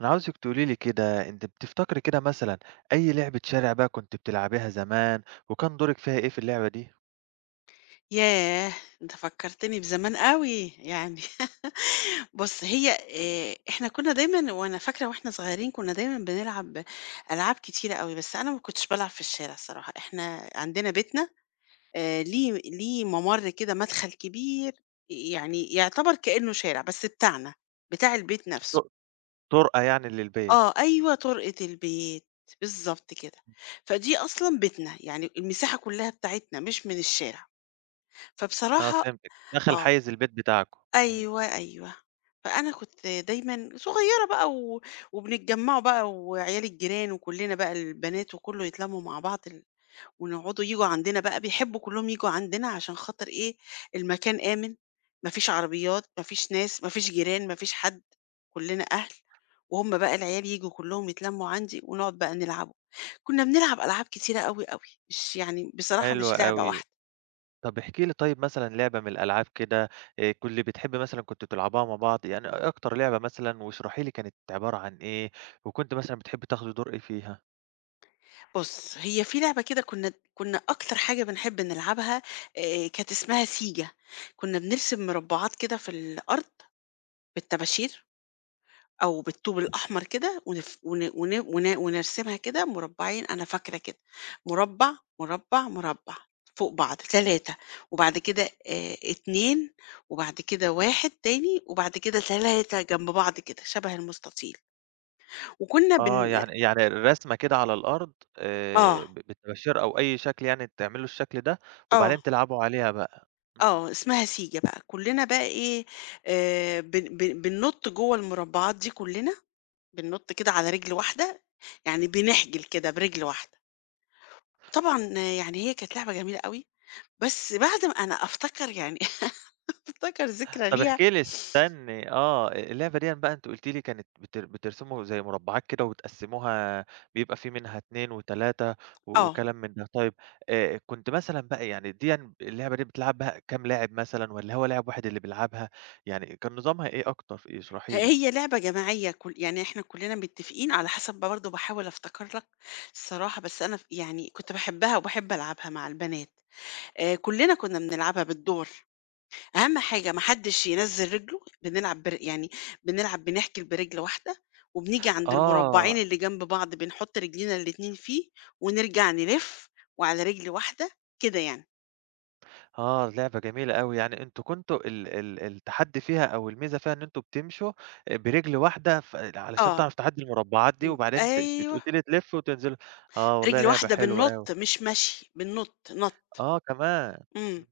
أنا عاوزِك تقولي لي كده، أنتِ بتفتكري كده مثلًا أي لعبة شارع بقى كنتِ بتلعبيها زمان، وكان دورِك فيها إيه في اللعبة دي؟ ياه! أنت فكّرتني بزمان أوي، يعني بُص هي إحنا كُنّا دايمًا وأنا فاكرة وإحنا صغيرين كُنّا دايمًا بنلعب ألعاب كتيرة أوي، بس أنا ما كنتش بالعب في الشارع الصراحة، إحنا عندنا بيتنا ليه مَمَر كده مدخل كبير يعني يعتبر كإنه شارع بس بتاعنا، بتاع البيت نَفْسه. ط طُرقة يعني للبيت. آه، أيوه طُرقة البيت، بالضبط كده. فدي أصلًا بيتنا، يعني المساحة كُلّها بتاعتنا مش من الشارع. آه، فبصراحة فهمتِك، دخل آه. حيّز البيت بتاعكم. أيوه، أيوه. فأنا كنت دايمًا صغيّرة بقى وبنتجمّعوا بقى وعيال الجيران وكُلّنا بقى البنات وكُلّه يتلمّوا مع بعض ونقعدوا ييجوا عندنا بقى، بيحبّوا كُلّهم ييجوا عندنا عشان خاطر إيه، المكان آمن، ما فيش عربيات، ما فيش ناس، ما فيش جيران، ما فيش حد، كُلّنا أهل، وهُم بقى العيال ييجوا كُلّهم يتلمّوا عندي ونقعد بقى نلعبوا. كُنّا بنلعب ألعاب كتيرة أوي، أوي، مش يعني بصراحة حلو مش لعبة أوي. واحدة. طب احكي لي طيب مثلًا لعبة من الألعاب كده بتحبي مثلًا كنتم تلعبوها مع بعض، يعني أكتر لعبة مثلًا واشرحي لي كانت عبارة عن إيه، وكنتِ مثلًا بتحبي تاخدي دور إيه فيها؟ بُص، هي في لعبة كده كنا أكتر حاجة بنحب نلعبها كانت اسمها سيجا، كنا بنرسم مربعات كده في الأرض بالطباشير أو بالطوب الأحمر كده ونف ون ون ون ونرسمها كده مربعين أنا فاكرة كده، مربع، مربع، مربع فوق بعض 3 وبعد كده 2 وبعد كده 1 تاني وبعد كده 3 جنب بعض كده شبه المستطيل، وكنا آه، بن يعني رسمة كده على الأرض، آه، بالطباشير أو أي شكل يعني تعمل له الشكل ده، آه. وبعدين تلعبوا عليها بقى. إمم، آه، اسمها سيجا بقى، كُلّنا بقى إيه، بن بن بننُط جوّه المربعات دي كُلّنا، بننُط كده على رِجل واحدة، يعني بنحجل كده برِجل واحدة. طبعًا آه، يعني هي كانت لعبة جميلة أوي، بس بعد ما أنا أفتكر يعني أفتكر ذكرى طب احكِ ليها لي استني آه، اللعبة ديًا بقى أنتِ قُلتِ لي كانت بترسموا زي مربعات كده وتقسموها، بيبقى في منها 2 و3 آه، وكلام من ده. طيب، كنت مثلًا بقى يعني ديًا اللعبة دي بتلعب بها كام لاعب مثلًا والّا هو لاعب واحد اللي بيلعبها؟ يعني كان نظامها إيه أكتر؟ اشرحي لي. هي لعبة جماعية كُل يعني إحنا كُلّنا متّفقين على حسب برضه باحاول أفتكر لك الصراحة، بس أنا ف يعني كنت باحبها وباحب ألعبها مع البنات، كُلّنا كُنّا بنلعبها بالدور. أهم حاجة ما حدّش ينزّل رجله، بنلعب بر يعني بنلعب بنحكِل برِجل واحدة، وبنيجي عند المربّعين آه. اللي جنب بعض بنحُط رجلينا الاتنين فيه، ونرجع نلِف وعلى رِجل واحدة، كده يعني. آه، لعبة جميلة أوي. يعني أنتم كنتوا ال ال التحدي فيها أو الميزة فيها إن أنتم بتمشوا برجل واحدة، علشان آه، تعرف تعدّي المربعات دي، إمم، وبعدين ت بت أيوه، قُلتِ لي تلفّوا وتنزلوا. آه والله رِجل لعبة واحدة حلوة أوي. بننُط مش مشي، بننُط نَط، آه كمان. إمم، إمم،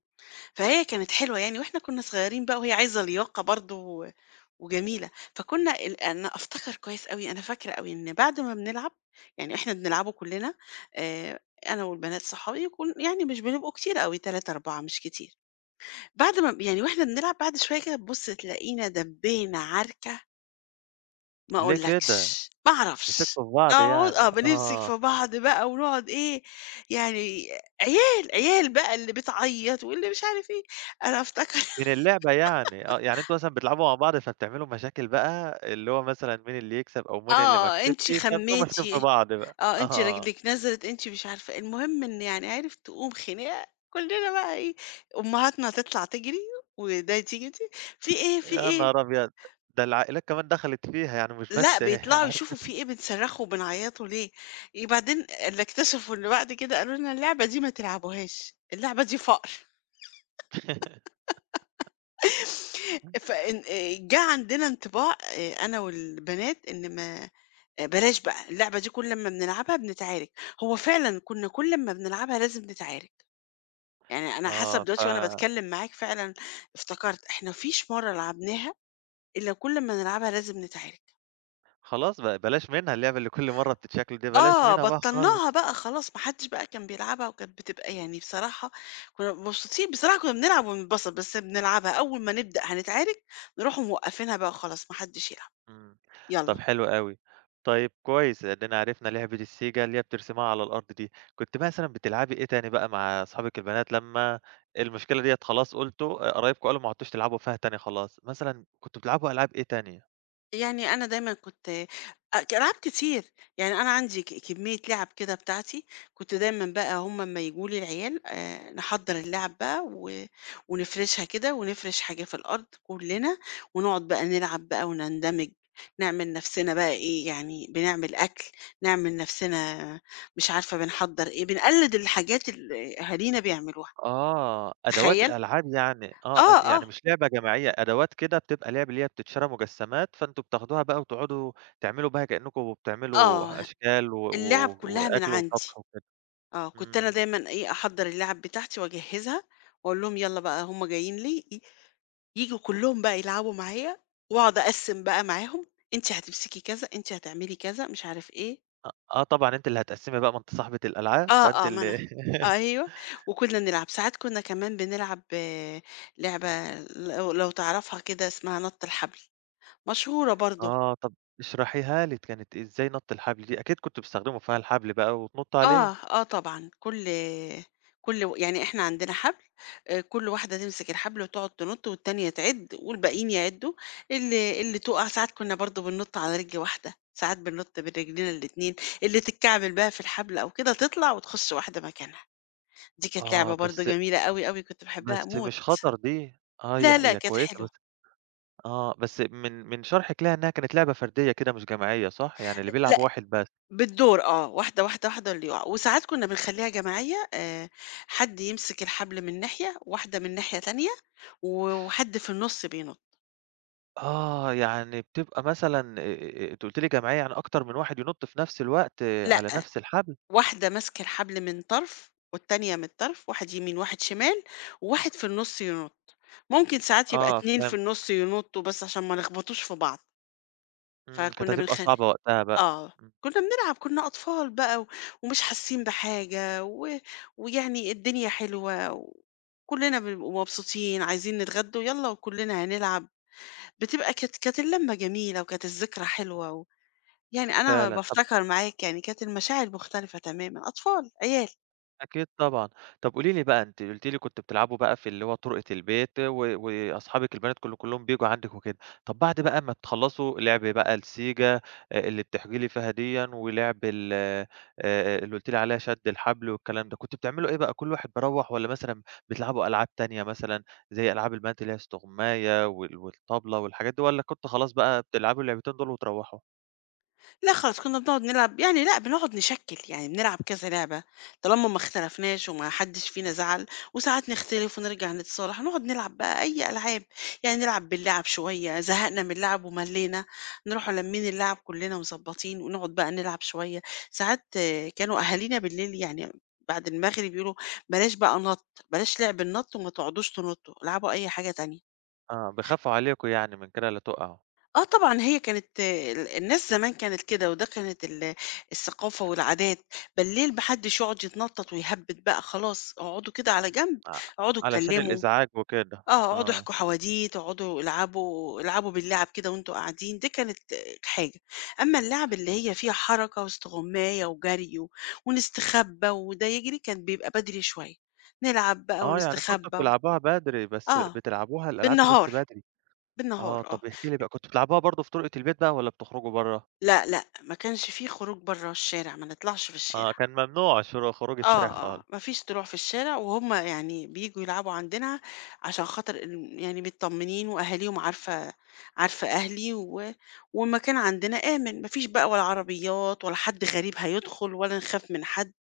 فهي كانت حلوة يعني، وإحنا كُنّا صغيّرين بقى وهي عايزة لياقة برضه وجميلة، فكنا ال أنا أفتكر كويس أوي، أنا فاكرة أوي إن بعد ما بنلعب، يعني إحنا بنلعبه كلنا آآ، أنا والبنات صحابي كن يعني مش بنبقوا كتير أوي 3، 4 مش كتير، بعد ما ب يعني وإحنا بنلعب بعد شوية كده تبُص تلاقينا دبّينا عركة ما ليه كده؟ أقولكش، ما أعرفش، مسكتوا في بعض نقعد يعني، آه، بنمسك في آه، بعض بقى ونقعد إيه، يعني عيال، عيال بقى اللي بتعيّط واللي مش عارف إيه، أنا أفتكر من اللعبة يعني، آه. يعني أنتم مثلًا بتلعبوا مع بعض فبتعملوا مشاكل بقى، اللي هو مثلًا مين اللي يكسب أو مين اللي ما آه، كسبش، أنتِ فبتبقوا خمّيتِ ماسكين في بعض بقى، آه، أنتِ آه. رجلِك نزلت، أنتِ مش عارفة إيه، المهم إن يعني عرف تقوم خناقة كلنا بقى إيه، أمهاتنا تطلع تجري وده تيجي ت "في إيه، في يا إيه؟" نهار أبيض! ده العائلات كمان دخلت فيها يعني مش لأ، بس بيطلعوا يشوفوا في إيه، بنصرخوا وبنعيطوا ليه، بعدين اللي اكتشفوا إن بعد كده قالوا لنا: "اللعبة دي ما تلعبوهاش، اللعبة دي فقر." عارف، فإن جه عندنا انطباع أنا والبنات إن ما آه، بلاش بقى، اللعبة دي كل أمّا بنلعبها بنتعارك، هو فعلًا كنا كل أمّا بنلعبها لازم نتعارك. يعني أنا حاسة دلوقتي وأنا آه. باتكلم معاك فعلًا افتكرت، إحنا ما فيش مرّة لعبناها إلا كل ما نلعبها لازم نتعارك. فخلاص بقى بلاش منها اللعبة اللي كل مرّة بتتشكل دي، بلاش آه، منها بقى خالص. بطّلناها بقى خلاص، ما حدش بقى كان بيلعبها وكانت بتبقى يعني بصراحة كنا مبسوطين بصراحة كنا بنلعب ونتبسط، بس بنلعبها أول ما نبدأ هنتعارك نروحوا موقّفينها بقى خلاص ما حدش يلعب، إمم. طب يالّا. حلو أوي. طيب كويس، إدينا عرفنا لعبة السيجا اللي هي بترسمها على الأرض دي. كنتِ مثلًا بتلعبي إيه تاني بقى مع أصحابِك البنات لمّا المشكلة ديّة خلاص قُلتوا، قرايبكم قالوا ما عدتوش تلعبوا فيها تاني خلاص، مثلًا كنتم بتلعبوا ألعاب إيه تانية؟ يعني أنا دايمًا كنت أ ك ألعاب كتير، يعني أنا عندي كمية لعب كده بتاعتي، كنت دايمًا بقى هم أمّا ييجوا لي العيال نحضّر اللعب بقى ونفرشها كده ونفرش حاجة في الأرض كلّنا، ونقعد بقى نلعب بقى ونندمج، نعمل نَفْسنا بقى إيه، يعني بنعمل أكل، نعمل نَفْسنا مش عارفة بنحضّر إيه، بنقلِّد الحاجات اللي أهالينا بيعملوها، آه، أدوات تخيّل؟ ألعاب يعني، آه. آه، آه، يعني مش لعبة جماعية، أدوات كده بتبقى لعب اللي هي بتتشرى مجسّمات، فأنتم بتاخدوها بقى وتقعدوا تعملوا بها كأنكم آه، بتعملوا أشكال و اللعب و كلّها من وأكل عندي. وطبخ وكده. آه، كنت أنا إمم. دايمًا إيه، أحضّر اللعب بتاعتي وأجهّزها وأقول لهم يالّا بقى هم جايين لي، ييجوا كلّهم بقى يلعبوا معايا وأقعد أقسّم بقى معاهم، أنتِ هتمسكي كذا، أنتِ هتعملي كذا، مش عارف إيه. أ آه طبعًا أنتِ اللي هتقسّمي بقى، ما أنتِ صاحبة الألعاب، آه، فأنتِ آه، ما اللي أنا أيوه، وكُنّا نلعب. ساعات كُنّا كمان بنلعب آه، لعبة لو تعرفها كده اسمها نَط الحبل، مشهورة برضه آه. طَب اشرحيها لي كانت إزاي نَط الحبل دي؟ أكيد كنتم بتستخدموا فيها الحبل بقى وتنطّوا عليه. آه، آه طبعًا، كل كل و يعني إحنا عندنا حبل، كل واحدة تمسك الحبل وتقعد تنُط والتانية تعِد والباقيين يعِدّوا، اللي تُقع ساعات كُنّا برضه بننُط على رِجل واحدة، ساعات بننُط برجلينا الاتنين، اللي تتكعبل بقى في الحبل أو كده تطلع وتخُش واحدة مكانها، دي كانت لعبة آه، برضه بس جميلة أوي، أوي كنت باحبها بس أموت. مش خطر دي؟ آه، هي لا، لأ كانت كويسة حلوة. بس. آه، بس من شرحِك ليها إنها كانت لعبة فردية كده مش جماعية، صح؟ يعني اللي بيلعب واحد بس. بالدور آه، واحدة، واحدة، واحدة اللي يُقع، وساعات كُنّا بنخلّيها جماعية حد يمسك الحبل من ناحية، واحدة من ناحية تانية، وحد في النُص بينُط، آه، يعني بتبقى مثلًا، أنتِ قُلتِ لي جماعية يعني أكتر من واحد ينُط في نفس الوقت، آه، لأ، على نفس الحبل؟ واحدة ماسكة الحبل من طرف، والتانية من الطرف، واحد يمين، واحد شمال، وواحد في النُص ينُط، ممكن ساعات يبقى آه، 2 في فهمت. النُص ينُطّوا بس عشان ما نخبطوش في بعض، إمم، كانت فكُنّا هتبقى بنخلّي صعبة وقتها بقى. آه، إمم. كنا بنلعب، كنا أطفال بقى ومش حاسين بحاجة ويعني الدنيا حلوة وكلّنا بنبقوا مبسوطين، عايزين نتغدوا، يالّا وكلّنا هنلعب، بتبقى كانت كانت اللمة جميلة وكانت الذكرى حلوة يعني أنا فعلًا. طَب بافتكر معاك يعني كانت المشاعر مختلفة تمامًا، أطفال، عيال. أكيد طبعًا. طب قولي لي بقى، أنتِ قُلتِ لي كنتم بتلعبوا بقى في اللي هو طُرقة البيت، وأصحابِك البنات كلّهم بييجوا عندِك وكده. طب بعد بقى ما بتخلّصوا لعب بقى السيجا اللي بتحكي لي فيها ديًا ولعب ال اللي قُلتِ لي عليها شَد الحبل والكلام ده، كنتم بتعملوا إيه بقى، كل واحد بيروّح والّا مثلًا بتلعبوا ألعاب تانية مثلًا زي ألعاب البنات اللي هي استغماية والطبلة والحاجات دي، والّا كنتم خلاص بقى بتلعبوا اللعبتين دول وتروّحوا؟ لأ خالص، كنا بنقعد نلعب يعني لأ، بنقعد نشكِّل، يعني بنلعب كذا لعبة طالما ما اختلفناش وما حدّش فينا زعل، وساعات نختلف ونرجع نتصالح، نقعد نلعب بقى أي ألعاب، يعني نلعب باللعب شوية، زهقنا من اللعب وملّينا، نروحوا لامّين اللعب كُلّنا ومضبّطين ونقعد بقى نلعب شوية، ساعات آه، كانوا أهالينا بالليل يعني بعد المغرب يقولوا بلاش بقى نَط، بلاش لعب النَط وما تقعدوش تنطّوا، العبوا أي حاجة تانية. آه، بيخافوا عليكم يعني من كده لا تُقعوا. آه طبعًا، هي كانت الناس زمان كانت كده، وده كانت الثقافة والعادات، بالليل ما حدش يقعد يتنطط ويهبِّد بقى خلاص، اقعدوا كده على جنب، ع اقعدوا علشان اتكلموا، الإزعاج وكده. آه، اقعدوا آه. احكوا حواديت، اقعدوا العبوا العبوا باللعب كده وأنتم قاعدين، دي كانت حاجة. أمّا اللعب اللي هي فيها حركة واستغماية وجري ونستخبى وده يجري، كان بيبقى بدري شوية، نلعب بقى آه، يعني كنتم ونستخبى و بتلعبوها بدري، بس آه، بتلعبوها الألعاب دي بس بالنهار، بدري. بالنهار آه، آه. طَب احكِ لي بقى كنتم بتلعبوها برضه في طرقة البيت بقى والّا بتخرجوا برّه؟ لأ، لأ، ما كانش في خروج برّه الشارع، ما نطلعش في آه، الشارع. كان ممنوع خروج الشارع آه، آه، خالص. ما فيش طلوع في الشارع وهُم يعني بييجوا يلعبوا عندنا عشان خاطر يعني متطمنين وأهاليهم عارفة عارفة أهلي والمكان عندنا آمن، ما فيش بقى ولا عربيات ولا حد غريب هيدخل ولا نخاف من حد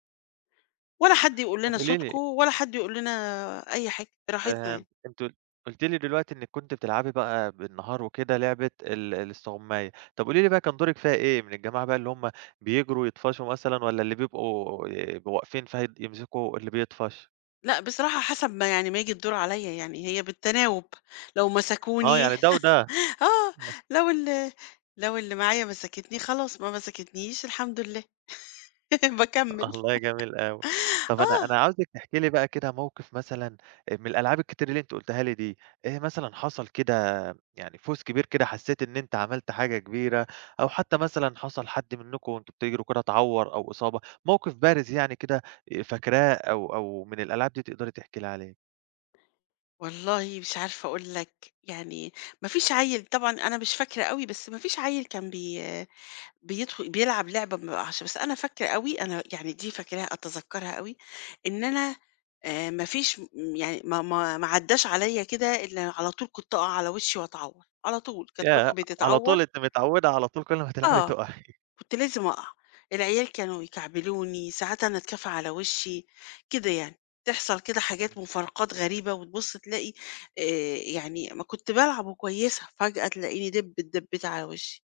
ولا حد يقول طَب لنا قولي صوتكم لي ولا حد يقول لنا أي حاجة، براحتنا يعني. فهمت. أنتِ قل قُلتِ لي دلوقتي إنِّك كنتِ بتلعبي بقى بالنهار وكده لعبة الاستغماية. طَب قولي لي بقى كان دورِك فيها إيه؟ من الجماعة بقى اللي هُم بيجروا يطفشوا مثلًا والّا اللي بيبقوا واقفين فهي يمسكوا اللي بيطفش؟ لأ، بصراحة حسب ما يعني ما ييجي الدور عليّا يعني، هي بالتناوب، لو آه، مسكوني يعني ده وده. آه، لو ال لو اللي معايا مسكتني خلاص، ما مسكتنيش الحمد لله باكمّل. الله، جميل أوي. طَب أنا آه، أنا عاوزِك تحكي لي بقى كده موقف مثلًا، من الألعاب الكتير اللي أنتِ قُلتيها لي دي، إيه مثلًا حصل كده، يعني فوز كبير كده حسّيت إن أنت عملت حاجة كبيرة، أو حتى مثلًا حصل حد منكم وأنتم بتجروا كده اتعوّر أو إصابة، موقف بارز يعني كده فاكراه، أو أو من الألعاب دي تقدري تحكي لي عليه؟ والله مش عارفة أقول لك، يعني ما فيش عيّل طبعًا أنا مش فاكرة أوي، بس ما فيش عيّل كان بي بيدخل بيلعب لعبة ما بيقعش، بس أنا فاكرة أوي، أنا يعني دي فاكراها أتذكّرها أوي، إن أنا ما فيش م يعني ما عدّاش عليّا كده إلا على طول كنت أقع على وشّي وأتعوّر، على طول كانت ياه! ركبي على تتعوّر طول أنتِ متعوّدة، على طول كل ما تلعبي آه. تُقعي. كنت لازم أقع العيال كانوا يكعبلوني ساعات أنا أتكافئ على وشي كده يعني تحصل كده حاجات إمم. مفارقات غريبة وتبص تلاقي آه، يعني ما كنت بلعب وكويسة فجأة تلاقيني دب اتدبت على وشي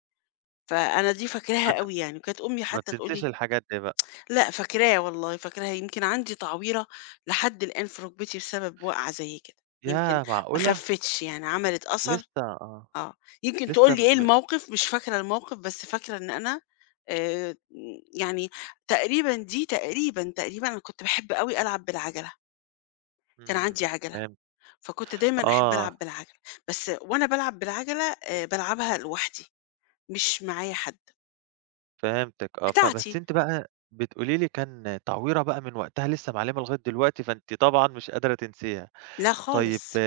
إمم. فأنا دي فاكراها فأنتِ قوي يعني وكانت أمي ما حتى بتنسيش تقولي الحاجات دي بقى. لا فاكراها والله فاكراها يمكن عندي تعويرة لحد الآن في ركبتي بسبب وقعة زي كده يمكن ياه ما معقولة! خفتش يعني عملت أثر لسه، آه. آه، يمكن لسه تقول لي إيه م الموقف، مش فاكرة الموقف، بس فاكرة إن أنا آآ، يعني تقريبًا دي تقريبًا، تقريبًا أنا كنت باحب أوي ألعب بالعَجَلة، كان إمم. عندي عَجَلة، فهمت. فكنت دايمًا أحب آه، ألعب بالعَجَلة، بس وأنا بالعب بالعَجَلة بالعبها لوحدي، مش معايا حد، فهمتِك. آه، فبس بتاعتي، أنتِ بقى بتقولي لي كان تعويرة بقى من وقتها لسه معلمة لغاية دلوقتي، فأنتِ طبعًا مش قادرة تنسيها. لا طيب، خالص،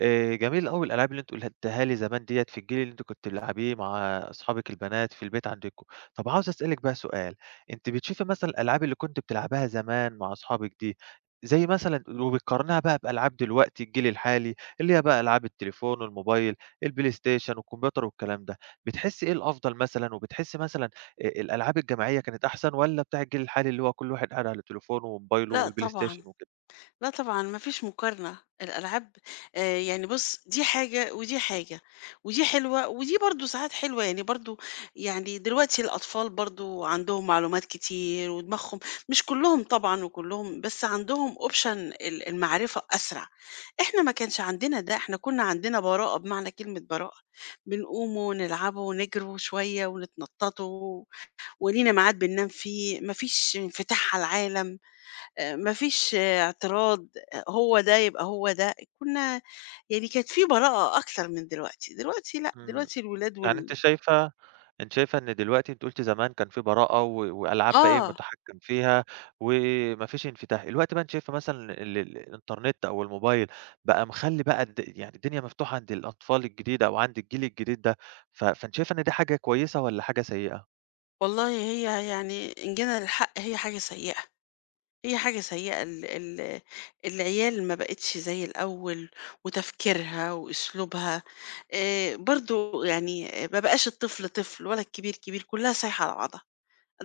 جميل أوي الألعاب اللي أنتِ قُلتيها لي زمان ديّة في الجيل اللي أنتِ كنتِ بتلعبيه مع أصحابِك البنات في البيت عندكم. طب عاوز أسألِك بقى سؤال، أنتِ بتشوفي مثلًا الألعاب اللي كنتِ بتلعبيها زمان مع أصحابِك دي، زي مثلًا وبتقارنيها بقى بألعاب دلوقتي الجيل الحالي، اللي هي بقى ألعاب التليفون والموبايل، البلايستيشن والكمبيوتر والكلام ده، بتحسّي إيه الأفضل مثلًا، وبتحسّي مثلًا الألعاب الجماعية كانت أحسن والّا بتاع الجيل الحالي اللي هو كل واحد قاعد على تليفونه وموبايله لأ طبعًا. والبلايستيشن وكده؟ لأ طبعًا، ما فيش مقارنة، الألعاب يعني بُص، دي حاجة ودي حاجة، ودي حلوة ودي برضه ساعات حلوة، يعني برضه يعني دلوقتي الأطفال برضه عندهم معلومات كتير ودماغهم مش كلّهم طبعًا وكلّهم، بس عندهم option المعرفة أسرع، إحنا ما كانش عندنا ده، إحنا كُنّا عندنا براءة بمعنى كلمة براءة، بنقوم ونلعبوا ونجروا شوية ونتنططوا ولينا ميعاد بننام فيه، ما فيش انفتاح على العالم. ما فيش اعتراض، آه، هو ده يبقى هو ده، كنا يعني كانت في براءة أكتر من دلوقتي، دلوقتي لأ، إمم. دلوقتي الولاد يعني أنتِ شايفة أنتِ شايفة إن دلوقتي، أنتِ قُلتِ زمان كان في براءة وألعاب بقى إيه آه، مُتحكّم فيها وما فيش انفتاح، الوقت بقى أنتِ شايفة مثلًا ال ال الإنترنت أو الموبايل بقى مخلّي بقى يعني الدنيا مفتوحة عند الأطفال الجديدة أو عند الجيل الجديد ده، فأنتِ شايفة إن دي حاجة كويسة والّا حاجة سيئة؟ والله هي يعني إن جينا للحق هي حاجة سيئة، هي حاجة سيئة ال ال العيال ما بقِتش زي الأول، وتفكيرها وأسلوبها، برضه يعني آه، ما بقاش الطفل طفل ولا الكبير كبير، كلّها سايحة على بعضها.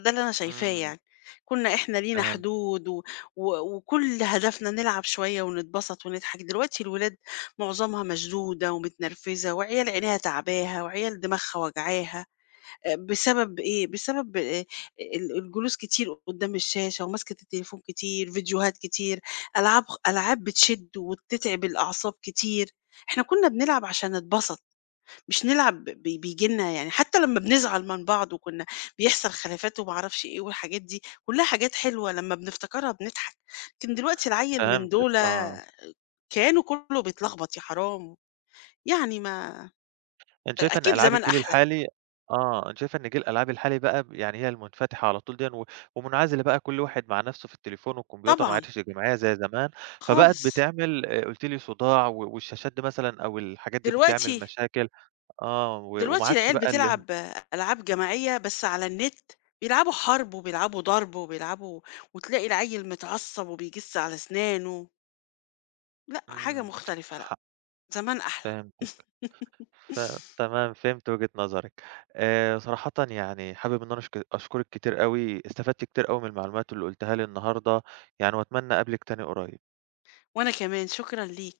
ده اللي أنا شايفاه إمم. يعني، كنا إحنا لينا فهمت. حدود و و وكل هدفنا نلعب شوية ونتبسط ونضحك، دلوقتي الولاد معظمها مشدودة ومتنرفزة وعيال عينيها تعباها وعيال دماغها وجعاها، بسبب إيه؟ بسبب ال الجلوس كتير قدّام الشاشة وماسكة التليفون كتير، فيديوهات كتير، ألعاب بتشد وبتتعب الأعصاب كتير، إحنا كنا بنلعب عشان نتبسط. مش نلعب ب بييجي لنا يعني حتى لمّا بنزعل من بعض وكنا بيحصل خلافات وما أعرفش إيه والحاجات دي، كلّها حاجات حلوة لمّا بنفتكرها بنضحك، لكن دلوقتي العيّل من فهمتِك، دُولة آه. كيانه كلّه بيتلخبط يا حرام، يعني ما أنتِ شايفة إن أكيد ألعاب زمان الجيل أحلى، الحالي، آه، أنتِ شايفة إن جيل الألعاب الحالي بقى يعني هي المنفتحة على طول ديًا ومنعزلة بقى كل واحد مع نفسه في التليفون والكمبيوتر، ما طبعًا عادش جماعية زي زمان، فبقت خالص، بتعمل قُلتِ لي صداع، والشاشات دي مثلًا أو الحاجات دي بتعمل دلوقتي مشاكل. آه، وما دلوقتي عادش العيال بقى اللي هو بتلعب ألعاب جماعية بس على النت، بيلعبوا حرب وبيلعبوا ضرب وبيلعبوا وتلاقي العيّل متعصب وبيجِس على أسنانه، لأ حاجة إمم، مختلفة حق. زمان أحلى فهمتِك. ف تمام، فهمت وجهة نظرِك. صراحةً يعني حابب إن أنا أشكرِك كتير أوي، استفدت كتير أوي من المعلومات اللي قُلتيها لي النهارده، يعني وأتمنى أقابلِك تاني قريب. وأنا كمان شكرًا ليك.